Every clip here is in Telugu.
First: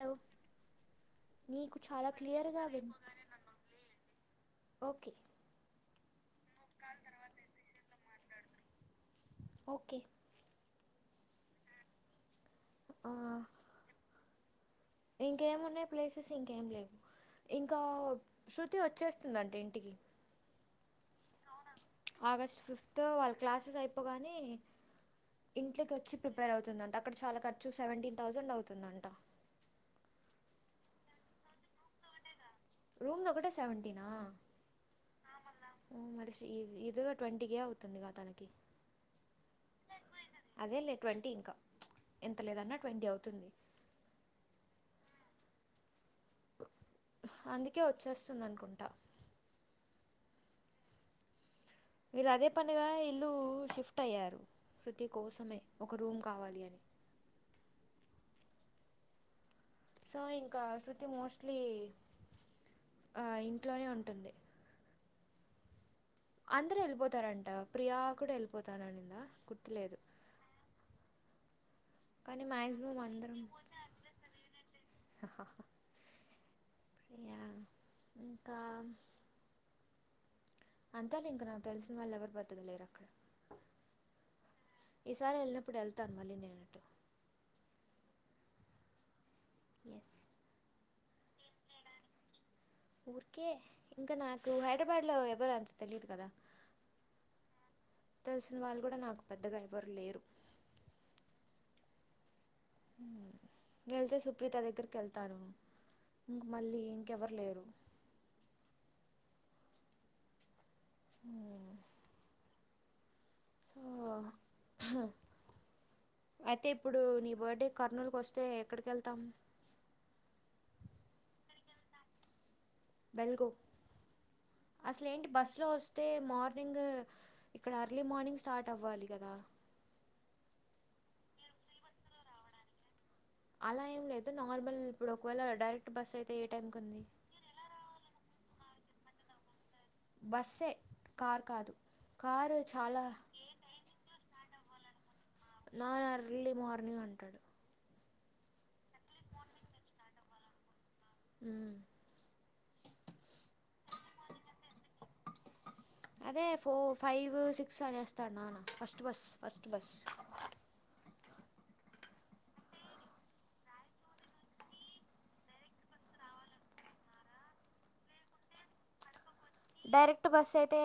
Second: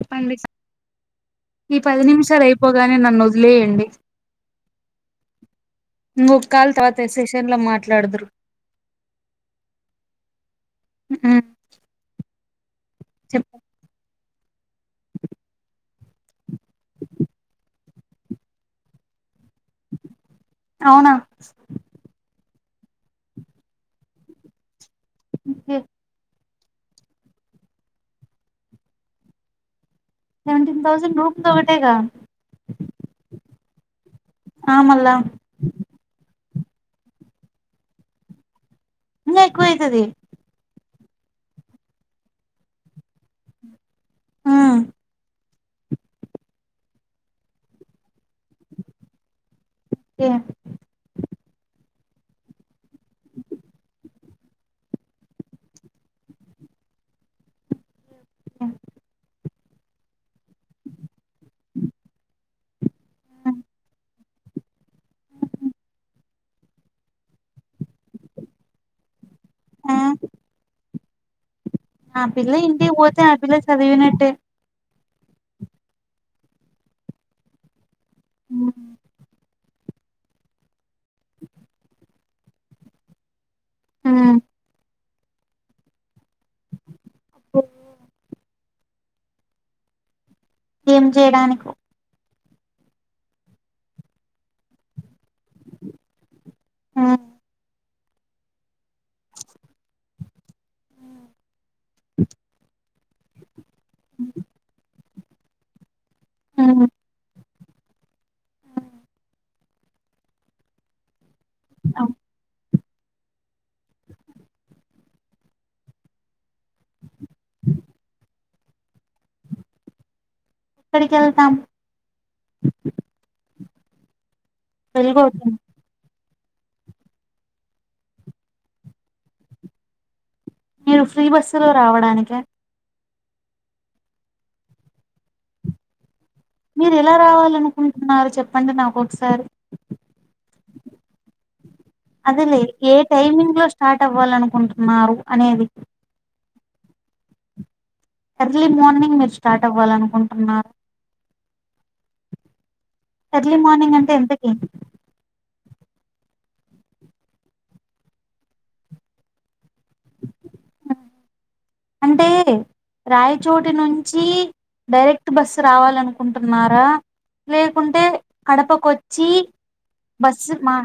హలో అందికే నీకు ఈ పది చాలా క్లియర్గా విన్ నిమిషాలుయిపోగానే నన్ను వదిలేయండి ఓకే నువ్ ఒక కాల్ తర్వాత సెషన్ లో మాట్లాడదురు ఓకే మ్ చెప్పు ఇంకేం ఉన్నాయి ప్లేసెస్ ఇంకేం లేవు ఇంకా శృతి ఒచ్చేస్తుందంట్ ఇంట్ టికి అవునా ఆగస్ట్ ఫిఫ్త్ వాళ్ళ క్లాసెస్ అయిపోగాని ఇంట్లోకొచ్చి ప్రిప్ ప్రిపెర్ అవుతుందంట అక్కడ చాలా ఖర్చు సేవేంటీన్ థౌసండ్ అవుతుందంటా సెవెంటీన్ థౌజండ్ రూమ్ దొకటేగా రూమ్ దొకటే సెవెన్ంటీనా ఆ మళ్ళా ఓ మడిషి ఇవ్ ఈజీగా ట్వంటీ కే అవుతుందిగా తనకి ఇంగ్ ఎక్కవయితది అదే లే ట్వంటీ ఇంకా ఎంత లేదన్నా ట్వంటీ అవుతుంది ఊమ్ హ్ అందుకే ఒచ్చేస్తుందనుకుంటా ఎ విల్ అదే పనిగా ఇల్లు షిఫ్ట్ అయ్యారు శుతి కోసమే ఒక రూమ్ కావాలి అని మ్ సో ఇంకా శృతి మోస్ట్లీ అ ఇంట్లోనే ఉంటుంది అందరూ ఏళ్ళిపోతారంట ప్రియా కూడా ఏళ్ళిపోతాననిందా గుర్తులేదు ఆ కానీ పిల్ల ఇంటికి మ్యాక్సిమం వొతే ఆ పిల్ల సదివినట్టే అహహా య ఇంకా అంతే లే ఇంక నాక్ తెలిసిన వాళ్ళు ఎవరు బెతకలేర్ అక్కడ ఊమ్ ఈసారి ఏళ్ళినప్పుడు ఏళ్తాను మళ్ళీ నేనట్టు ఓ యస్ ఏం చేయడానికో ఊర్కే ఇంకా నాకు హైదరాబాడ్ లో ఎవరు అంత తెలిదు కదా తెలిసిన వాళ్ళు గూడా నాకు పెద్దగా ఎవరు లేరు ఉం ఉమ్ వెళ్తే సుప్ర్రిత దగ్గరిక్ ఏళ్తాను ఇంక్ మళ్ళీ ఇంకెవర్ లేరు ఊమ్మ్ ఔ ఆ హ్ అయితే ఇప్పుడు నీ బర్త్డే కర్నూలుకి ఒస్తే ఎక్కడికెల్తామ్ క్కడికెల్తామ్ బెల్గో అసలే ఏంటి వెలుగవుతుంది బస్సులో ఒస్ తే మార్నింగ్ ఇక్కడ అర్లీ మార్నింగ్ స్టార్ట్ అవ్వాలి గదా మీరు ఫ్రీ బస్సు లో రావడానిక అలా ఏం లేదు నార్మల్ ఇప్పుడు ఒకవేళ డైరె ట్ బస్ అయితే ఏ టైం మీరు ఎలా రావాలనుకుంటున్నారు చెప్పండి నాక్ ఒకసారి బస్సే కార్ కాదు కారు అదేలే ఏ చాలా టైమింగ్ లో స్టార్ట్ అవ్వాలనుకుంటున్నారు అనేది నాన్న ఎర్లీ మార్నింగ్ అంటాడు ఎర్లీ మార్నింగ్ మీరు స్టార్ట్ అవాలనుకుంటున్నారా ఉమ్ ఎర్లీ మార్నింగ్ అంటే ఎంతకి [inaudible] అదే ఫో ఫైవ్ సిక్స్ అనేస్తాడు నాన్న ఫస్ట్ బస్ ఫస్ట్ బస్ అంటే రాయచోటి నుంచి డైరెక్ట్ బాస్ రావాలన్కుంటున్నారా లేకుంటే కడపకొచ్చి డైరెక్ట్ బస్ బస్సు మా అయితే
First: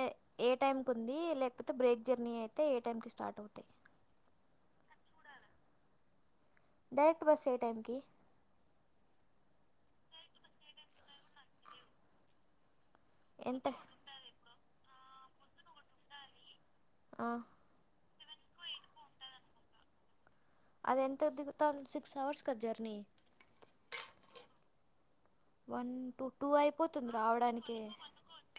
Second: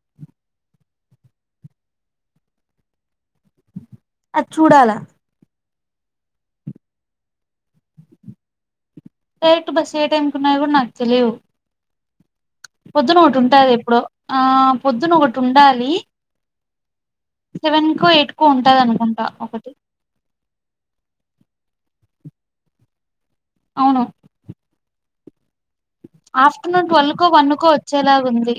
ఏ ఏ టైంకుంది లేకపోతే బ్రేక్ జర్నీ అయితే ఏ టైమ్కి స్టార్ట్ అవుతాయి అది చూడాలా డైరెక్ట్ బస్ ఏ టైంకిి డైరెక్ట్ బస్ ఏ టైంకి ఉన్నాయో కూడా నాకు తెలియవు పొద్దున ఒకటి ఎంత ఉంటుది ఎప్పుడో ఆ పొద్దున ఒకటి ఉండాలి ఆ సెవెన్ కో ఎయిట్ కో ఉంటదనుకుంట ఒకటి అది ఎంత దిగుతాంది సిక్స్ అవర్స్ కదా జర్నీ అవును వన్ టూ టూ ఆఫ్టర్నూన్ అయిపోతుంది ట్వెల్వ్కో వన్కో రావడానికే ఒచ్చేలాగుంది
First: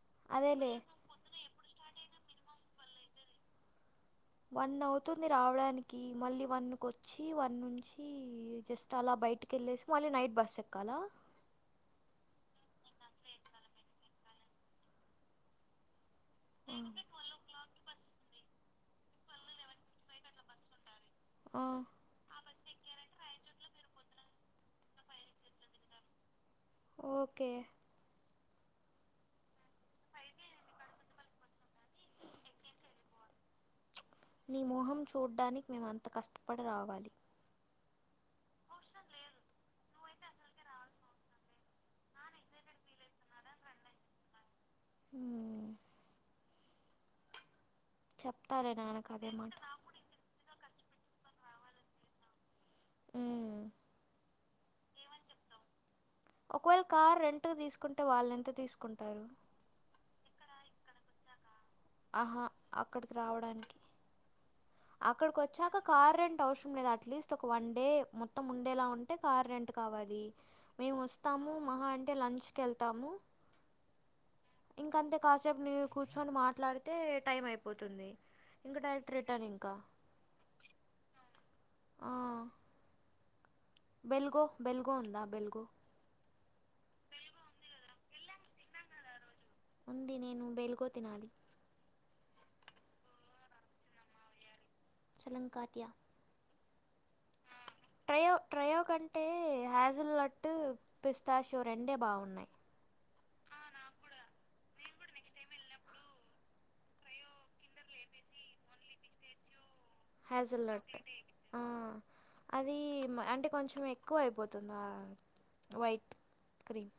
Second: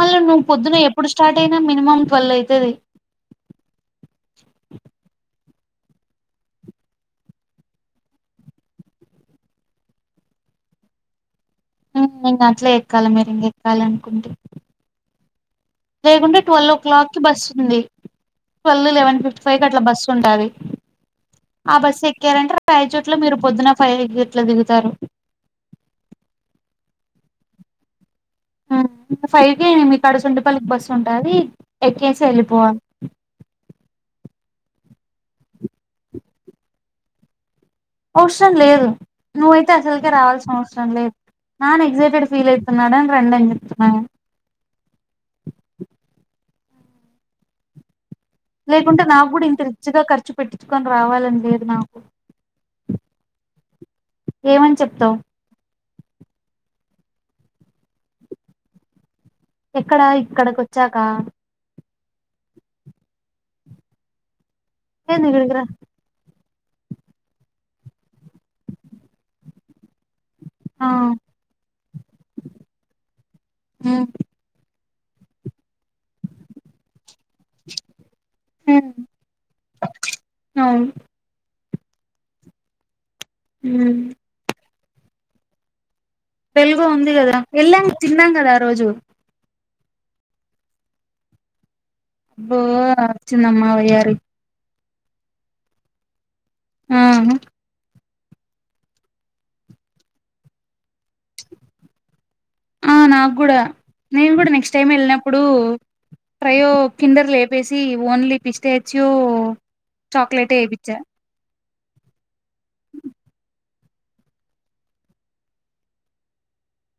మళ్ళ నువ్వు అదేలే పొద్దున ఎప్పుడ్ స్టార్ట్ అయినా మినిమం ట్వెల్వ్ అయితది వన్ అవుతుంది రావడానికి మళ్ళీ వన్క్ ఒచ్చి వన్ నుంచి జస్ట్ అలా బైటికి కెళ్ళేసి మళ్ళీ నైట్ బస్ ఎక్కాలా ఉమ్ ఇంగ అట్లే ఎక్కాలె మీరు ఇంక ఎక్కాలి అనుకుంటే లేకుంటే ట్వెల్ ఓ ఆ. క్లాక్కిి బస్సు ఉంది ట్వెల్వ్ లెవెన్ ఫిఫ్టీ ఫైవ్ కి అట్ల బస్సు ఉంటాది ఆ బస్సు ఎక్కారంటే రాయచోట్ల మీరు పొద్దున ఫైవ్ గట్ల దిగుతారు ఓకే ఫైవ్కి మీకాడ సుండిపల్లికి బస్సు ఉంటది ఎక్కేసి ఎళ్ళిపోవాలి నీ మోహం చూడ్డానికి మేమంత కష్టపడి రావాలి అవ్సరం లేదు నువ్వైతే అసల్కే రావాల్సిన అవసరం లేదు నాన్న ఎగ్సైటెడ్ ఫీల్ అయితున్నడని రండని చెప్తున్న నేను హ్మ్ చెప్ లేకుంటే నాక్ కూడా ఇంత రిచ్గా ఖర్చు పెట్టించుకొని రావాలని లేదు నాకు మ్మ్. ఏమని చెప్తావ్ ఒకవేళ కార్ రెంట్కు తీస్కుంటే వాళ్ళెంత తీస్కుంటారు ఎక్కడ ఇక్కడ్కకొచ్చాక ఆహా అక్కడికి రావడానికి ఏంది అక్కడికి ఇక్కడికి రా వచ్చాక కారు రెంట్ అవసరం లేదు అట్లీస్ట్ ఒక వన్ డే మొత్తం ఉండేలా ఉంటే కార్ రెంట్ కావాలి ఆ మేం ఒస్తాము మహా అంటే లంచ్కి ఎళ్తాము ఉ ఇంక అంతే కాసేపు నేను కూర్చొని మాట్లాడితే టైం అయిపోతుంది ఇంకా డైరెక్ట్ రి టనింక అవును ఆ ఉమ్ బెల్ గో బెల్గో ఉందా బెల్గో బెల్గో ఉంది కదా వెళ్ళాం తిన్నాం కదా ఆ రోజు ఉంది నేను బెల్గో తినాలి అబ్బో ఓచ్చిందమ్మ వయ్యారి చాలంకాటియా ఉహు ట్రయో ట్రయో కంటే హ్యాజిల్ లడ్డు పిస్తాషోరు రెండే బాగున్నాయి ఆ నాక్ కూడా నేన్ కూడా నెక్స్ట్ టైం వెళ్ళినప్పుడు ప్రయో కిందర్ లేపేసి ఓన్లీ పి స్టాచ్యూ హై జ్ ఎ లాట్ ఆ అది అంటే కొంచెం ఎక్కువ అయిపోతుంది ఆ వైట్ క్రీమ్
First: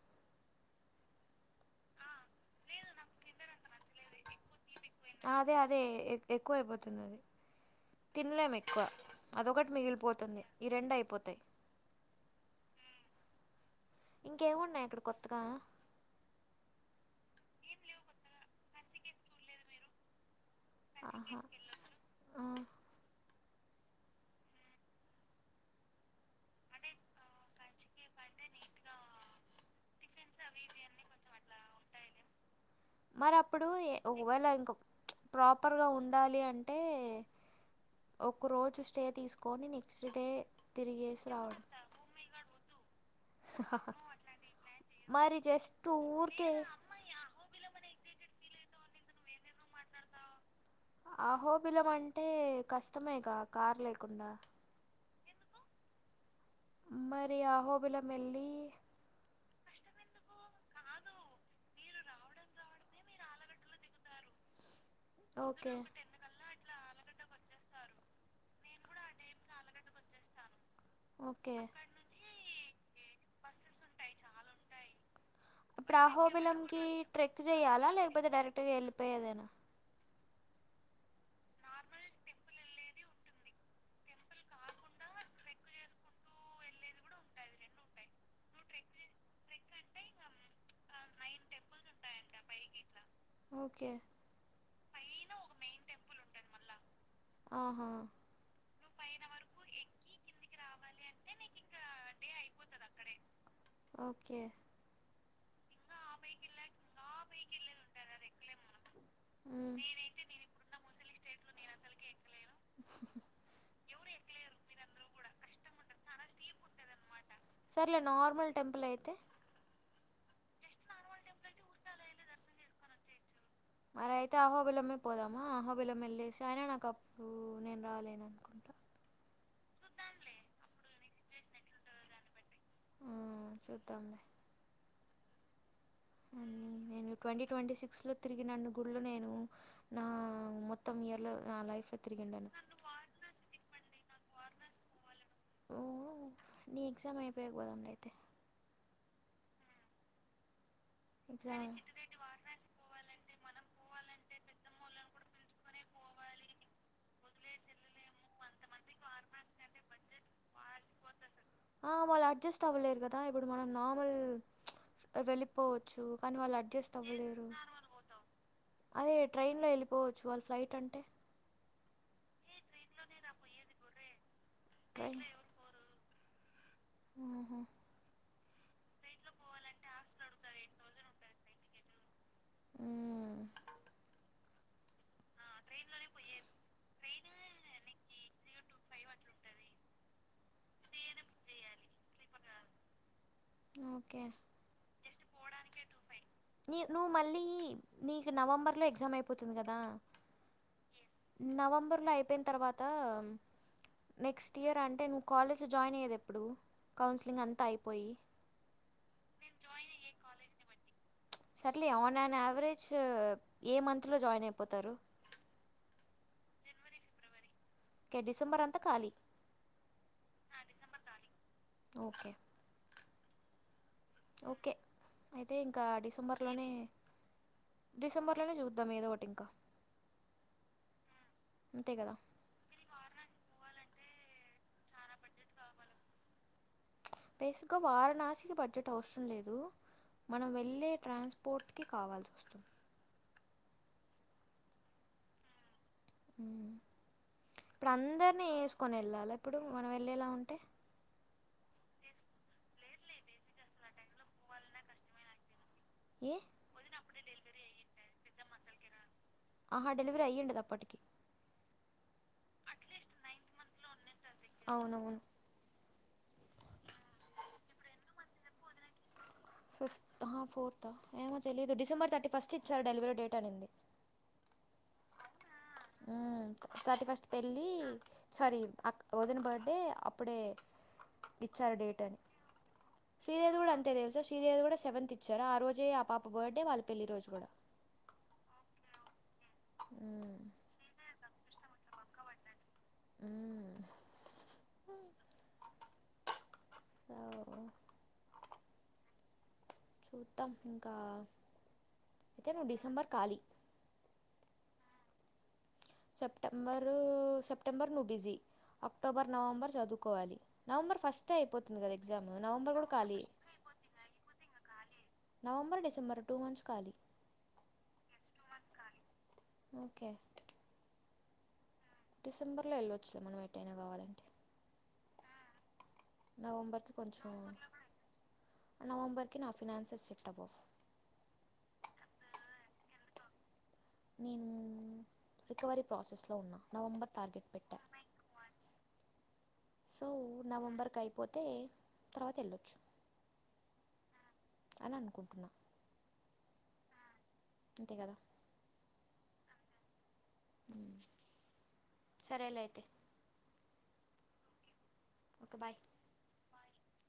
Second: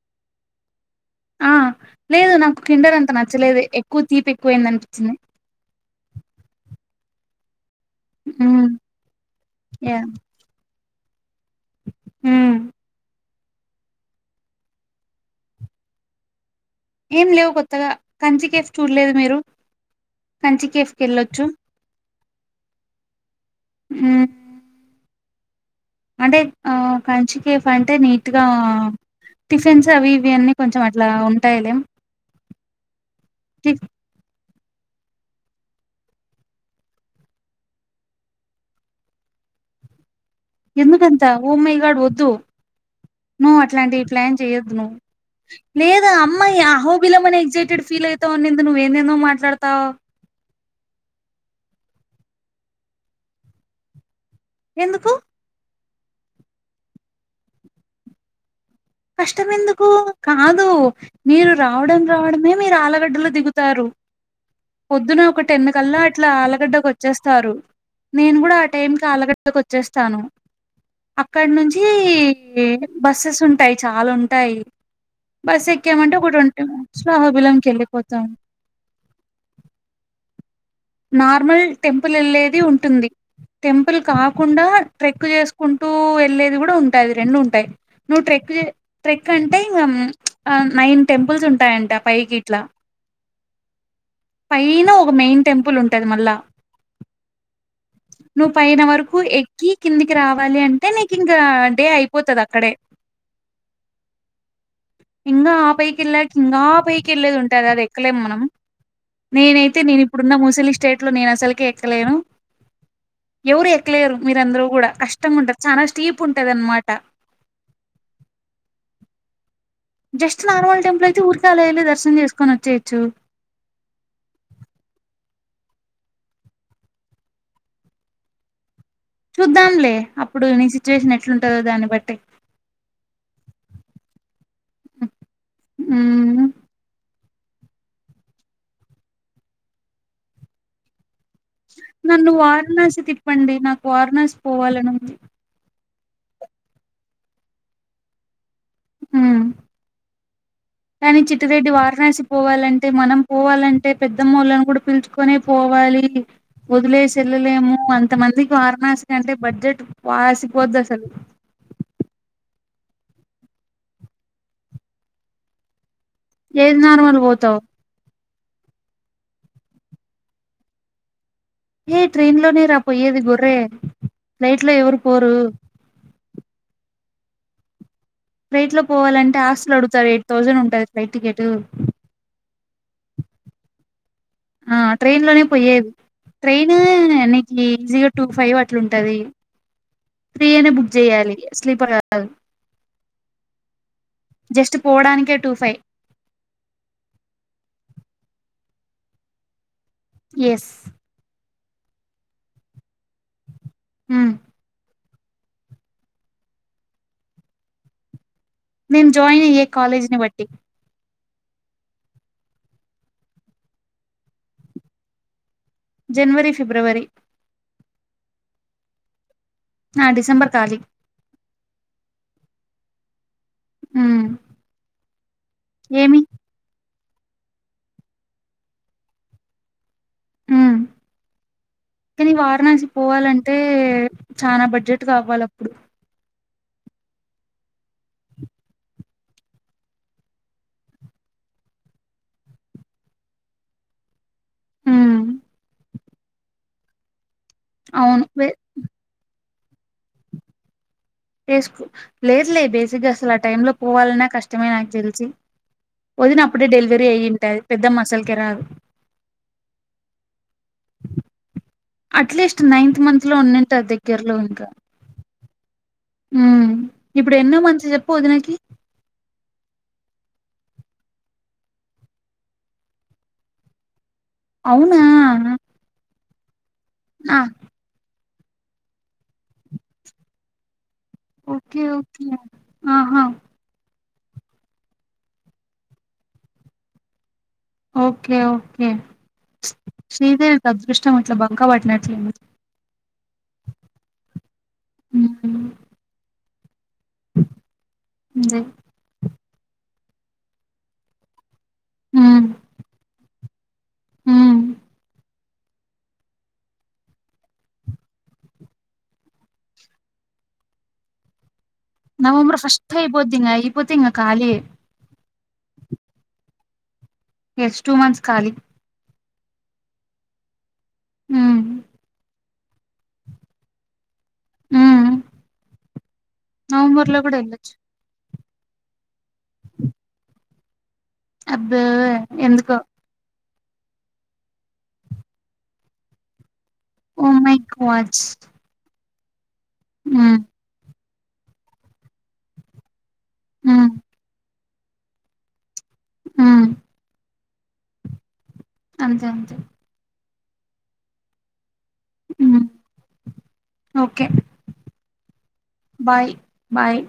ఆ లేదు నాకు కిండర్ అంత నచ్చలేదు ఎక్కువ తీపి ఎక్కువయింది అనిపించింది ఎ అదే ఎక్కువ అయిపోతున్నది అది తినలేము ఉమ్ ఎక్కువ అదొకటి యా మిగిలిపోతుంది ఈ రెండు అయిపోతాయి ఉమ్ ఇంకేమున్నయి అక్కడ కొత్తగా ఏం లేవు కొత్తగా కంచికేఫ్ చూడలేదా మీరు కంచికేఫ్ ఆహా వెళ్ళోచ్చు ఆ ఉమ్ అంటే ఆ కంచికెఫ్ అంటే నీటిగా టిఫిన్స్ అవి ఇవి అన్నీ కొంచెం అట్లా ఉంటాయిలే మరి అప్పుడు టిఫ్ ఏ- ఒకవేళ ఇంకా ప్రాపర్గా ఉండాలి అంటే ఒక రోజు స్టే తీసుకొని నెక్స్ట్ డే ఎందుకంత తిరిగేసి రావడమా ఓమై గాడ్ వద్దు నువ్వు అట్లాంటి ప్లాన్ చెయొద్దు నువ్వు మరి జస్ట్ లేదా ఊరికే అమ్మాయి అహోబిలం అని ఎగ్జైటెడ్ ఫీల్ అయితావుండిది నువ్వు ఎందేందో మాట్లాడతావ్ అహోబిలం అంటే కష్టమేగా కార్ లేకుండా ఎందుకు మరి అహోబిలం ఎళ్ళి కష్టమెందుకు కాదు మీరు రావడం రావడమే మీరు ఆలగడ్డలో దిగుతారు పొద్దున ఒక టెను ఓకే కల్లా అట్లా ఆలగడ్డకు వచ్చేస్తారు నేను కూడా టైంకి ఆలగడ్డకు వచ్చేస్తాను అక్కడ ఓకే నుంచి బస్సెస్ ఉంటాయి అల ఉంటాయి బస్ ఇప్పుడు ఎక్కామంటే ఒక ట్వంటీ మినిట్స్ లో అహోబిలం కి వెళ్ళిపోతాం అటు వెళ్ళిపోయేదేనా నార్మల్ టెంపుల్ ఎళ్ళేది ఉంటుంది టెంపుల్ కాకుండా ట్రెక్ చేసుకుంటూ ఎళ్ళేది కూడా ఉంటాది రెండు ఉంటాయి నువ్వు ట్రెక్ చేసే ట్రెక్ అంటే ఉమ్ ఆ నైన్ టెంపుల్స్ ఉంటాయంటా పైకి ఇట్లా ఓకే పైన ఒక మెయిన్ టెంపుల్ ఉంటది మళ్ళా ఆహా నువ్వు పైన వరకు ఎక్కి క్కి కిందికి రావాలి అంటే నీకు ఇంకా డే అయిపోతది అక్కడే ఓకే ఇంగా ఆ పైకి ఎళ్ళాక ఇంగా పైకి ఎళ్ళేది ఉంటాది అది ఎక్కలేం మనం మ్మ్ నేనైతే నేను ఇ ప్పుడున్న ముసలి స్టేట్లో నేను అసలికె ఎక్కలేను [inaudible] ఎవరు ఎక్కలేరు మీరందరు కూడా కష్టంగా ఉంటారు చాలా స్టీప్ ఉంటది అనమాట. సర్లే నార్మల్ టెంపుల్ అయితే జస్ట్ నార్మల్ టెంపుల్ అయితే ఊరికే అలా వెళ్లి దర్శనం చేసుకొని వచ్చేయోచ్చు. మరి అయితే ఆహోబిలమ్మే పోదామా ఆహోబిలమ్ వెళ్లేేసి ఆయన నాకుప్పుడు నేను రాలేనని అనుకుంటా. చూద్దాంలే అప్పుడు నీ సిచ్యువేషన్ ఎట్లుంటాదో దాన్ని బట్టి. చూద్దామ్లె ఉ ఉమ్ నేను ట్వంటీ ట్వంటీ సిక్స్లో తిరిగనన్ని గుళ్లు నేను నా మొత్తం ఇయర్లో నా లైఫ్లో నన్ను తిరిగిండాను వారణాసి తిప్పండి నాకు వారణాసి పోవాలని ఉంది. ఓ నీ ఎగ్జామ్ అయిపోయకా పోదమ్లే అయితే ఉ కానీ ఎగ్జామ్ చిటిరెడ్డి వారణాసి పోవాలంటే మనం పోవాలంటే పెద్దమ్మోళ్ళలను కూడా పిలుచ్ కునే పోవాలి వదిలేసి వెల్లలేము అంతమందికి వారణాసి అంటే బడ్జెట్ వాసిపొద్ధి అసలు వాళ్ళు అడ్జస్ట్ అవ్వలేరు కదా ఇప్పుడు మనం నార్మల్ చ్ వెళ్ళిపోవొచ్చు. కానీ వాళ్ళు ఏది అడ్జస్ట్ నార్మల్ అవ్వలేరు పోతావు అదే ట్రైన్లో వెళ్ళిపోవచ్చు వాళ్ళు ఫ్లైట్ అంటే. యే ట్రైన్లోనేరా పోయేది గొర్రె ఫ్లైట్లో ఎవరు ట్రైన్ పోరు ఆహా ఫ్లైట్లో పోవాలంటే ఆస్తులు అడుగుతారు ఎయిట్ థౌజండ్ ఉంటుంది ఫ్లైట్ టికెటూ. ఉ ఆ ట్రైన్లోనే పోయేది ట్రైనే నీకు ఈజీగా టూ ఫైవ్ అట్లు ఉంటాది ఫ్రీ అనే బుక్ చేయాలి స్లీపర్ కాదు ఓకే జస్ట్ పోవడానికే టూ నీ నువ్వు మళ్ళీ నీకు నవంబర్లో ఎగ్జామ్ అయిపోతుంది కదా. యేస్ నవంబర్లో అయిపోయినా తర్వాత నెక్స్ట్ ఇయర్ అంటే ను కాలేజ్లో జాయిన్ అయ్యేది ఎప్పుడు కౌన్సిలింగ్ అంతా అయిపోయి. నేను జాయిన్ అయ్యే కాలేజీని బట్టి చ్ సర్లే ఆన్ అండ్ యావరేజ్ ఏ మంత్లో జాయిన్ అయిపోతారు. జనవరి ఫిబ్రవరి ఓకే డిసెంబర్ అంతా ఖాళీ ఆ డిసెంబర్ ఆ ఖాళీ డిసెంబర్ ఖాళీ ఓకే ఉ ఓకే అయితే ఇంకా డిసెంబర్లోనే డిసెంబర్లోనే చూద్దాం ఏదో ఒకటి ఇంకా అంతే కదా ఈ వారణాసి పోవాలంటే చాలా బడ్జెట్ కావాలి అప్పుడు. బేసిక్గా వారణాసికి బడ్జెట్ అవసరం లేదు మనం వెళ్ళే ట్రాన్స్పోర్ట్కి కావాల్సి వస్తుంది ఉ ఉ ఇప్పుడు అవును అందరినీ యేస్కోని వెళ్ళాలా ఇప్పుడు మనం వెళ్ళేలా ఉంటే. తీస్కు లేదులే బేసిక్గా అసలు ఆ టైలో పోవాలన్నా కష్టమే నాకు తెలిసి. ఏ వదిన అప్పుడే డెలివరీ అయ్యింటది పెద్దమ్మా అస్లాకే రాదు ఆహా డెలివరీ అయ్యండది అప్పటికి అట్లీస్ట్ నైన్త్ మంత్లో ఉండంట ఆ దగ్గరలో ఇంకా అవునవును ఉ ఇప్పుడు ఎన్నో మంత్ చెప్పు వదినకి ఫిఫ్త్ ఆహా ఫోర్త్ ఏమో తెలియదు డిసెంబర్ థర్టీ ఫస్ట్ ఇచ్చారు డెలివరీ డేట్ అనింది అవునా ఊ తథార్టీ ఫస్ట్ ఆ పెళ్ళి సారి వదిన బర్త్డే అప్పుడే ఇచ్చారు ఓకే డేట్ అని ఓకే ఆహా శ్రీదేవి కూడా అంత అ తెలుస శ్రీదేవి కూడా సెవెంత్ ఇచ్చారు ఆ రోజే ఆ పాప బర్త్డ వాళ్ళ పెళ్లి రోజు కూడా ఓకే ఓకే శ్రీదేవికి అదృష్టం అట్ల బంక పట్టినట్లుంది ఉ ఉహూ ఎంజాయ్ చూద్దాం ఇంకా అయితే నువ్వు డిసెంబర్ కాలి ఉ సెప్టెబర్ సెప్టెంబర్ నువ్వు బిజీ అక్టోబర్ నవంబర్ చదువుకోవాలి నవంబర్ ఫస్టే అయిపోతుంది కదా ఎగ్జామ్ నవంబర్ కూడా ఖాళీ పోతే ఇంగ కాళీయే నవంబర్ డిసెంబర్ టూ మంత్స్ కాళి ఎస్ టూ మంత్స్ కాలీ కాలి ఓకే హు డిసెంబర్లో ఒళ్ళొచ్చు మనేమెటైనా కావాలంటే ఊ నవంబర్కి కొంచెం కూడా వెళ్ళొచ్చు నవంబర్కి నా ఫినాన్సెస్ సెట్ అవ్వవ్ అబ్బో ఎందుకో నేను రికవరీ ప్రాసెస్లో ఉన్నా నవంబర్ ఓ టార్గెట్ మై పెట్టా గాడ్ సో ఉమ్ నవంబర్కైపోతే తర్వాతేళ్ళొచ్చు హు అననుకుంటున్నా ఆ అంతే కదా అంతే అంతే ఉ ఉమ్, సరేలే అయితే okay okay bye bye bye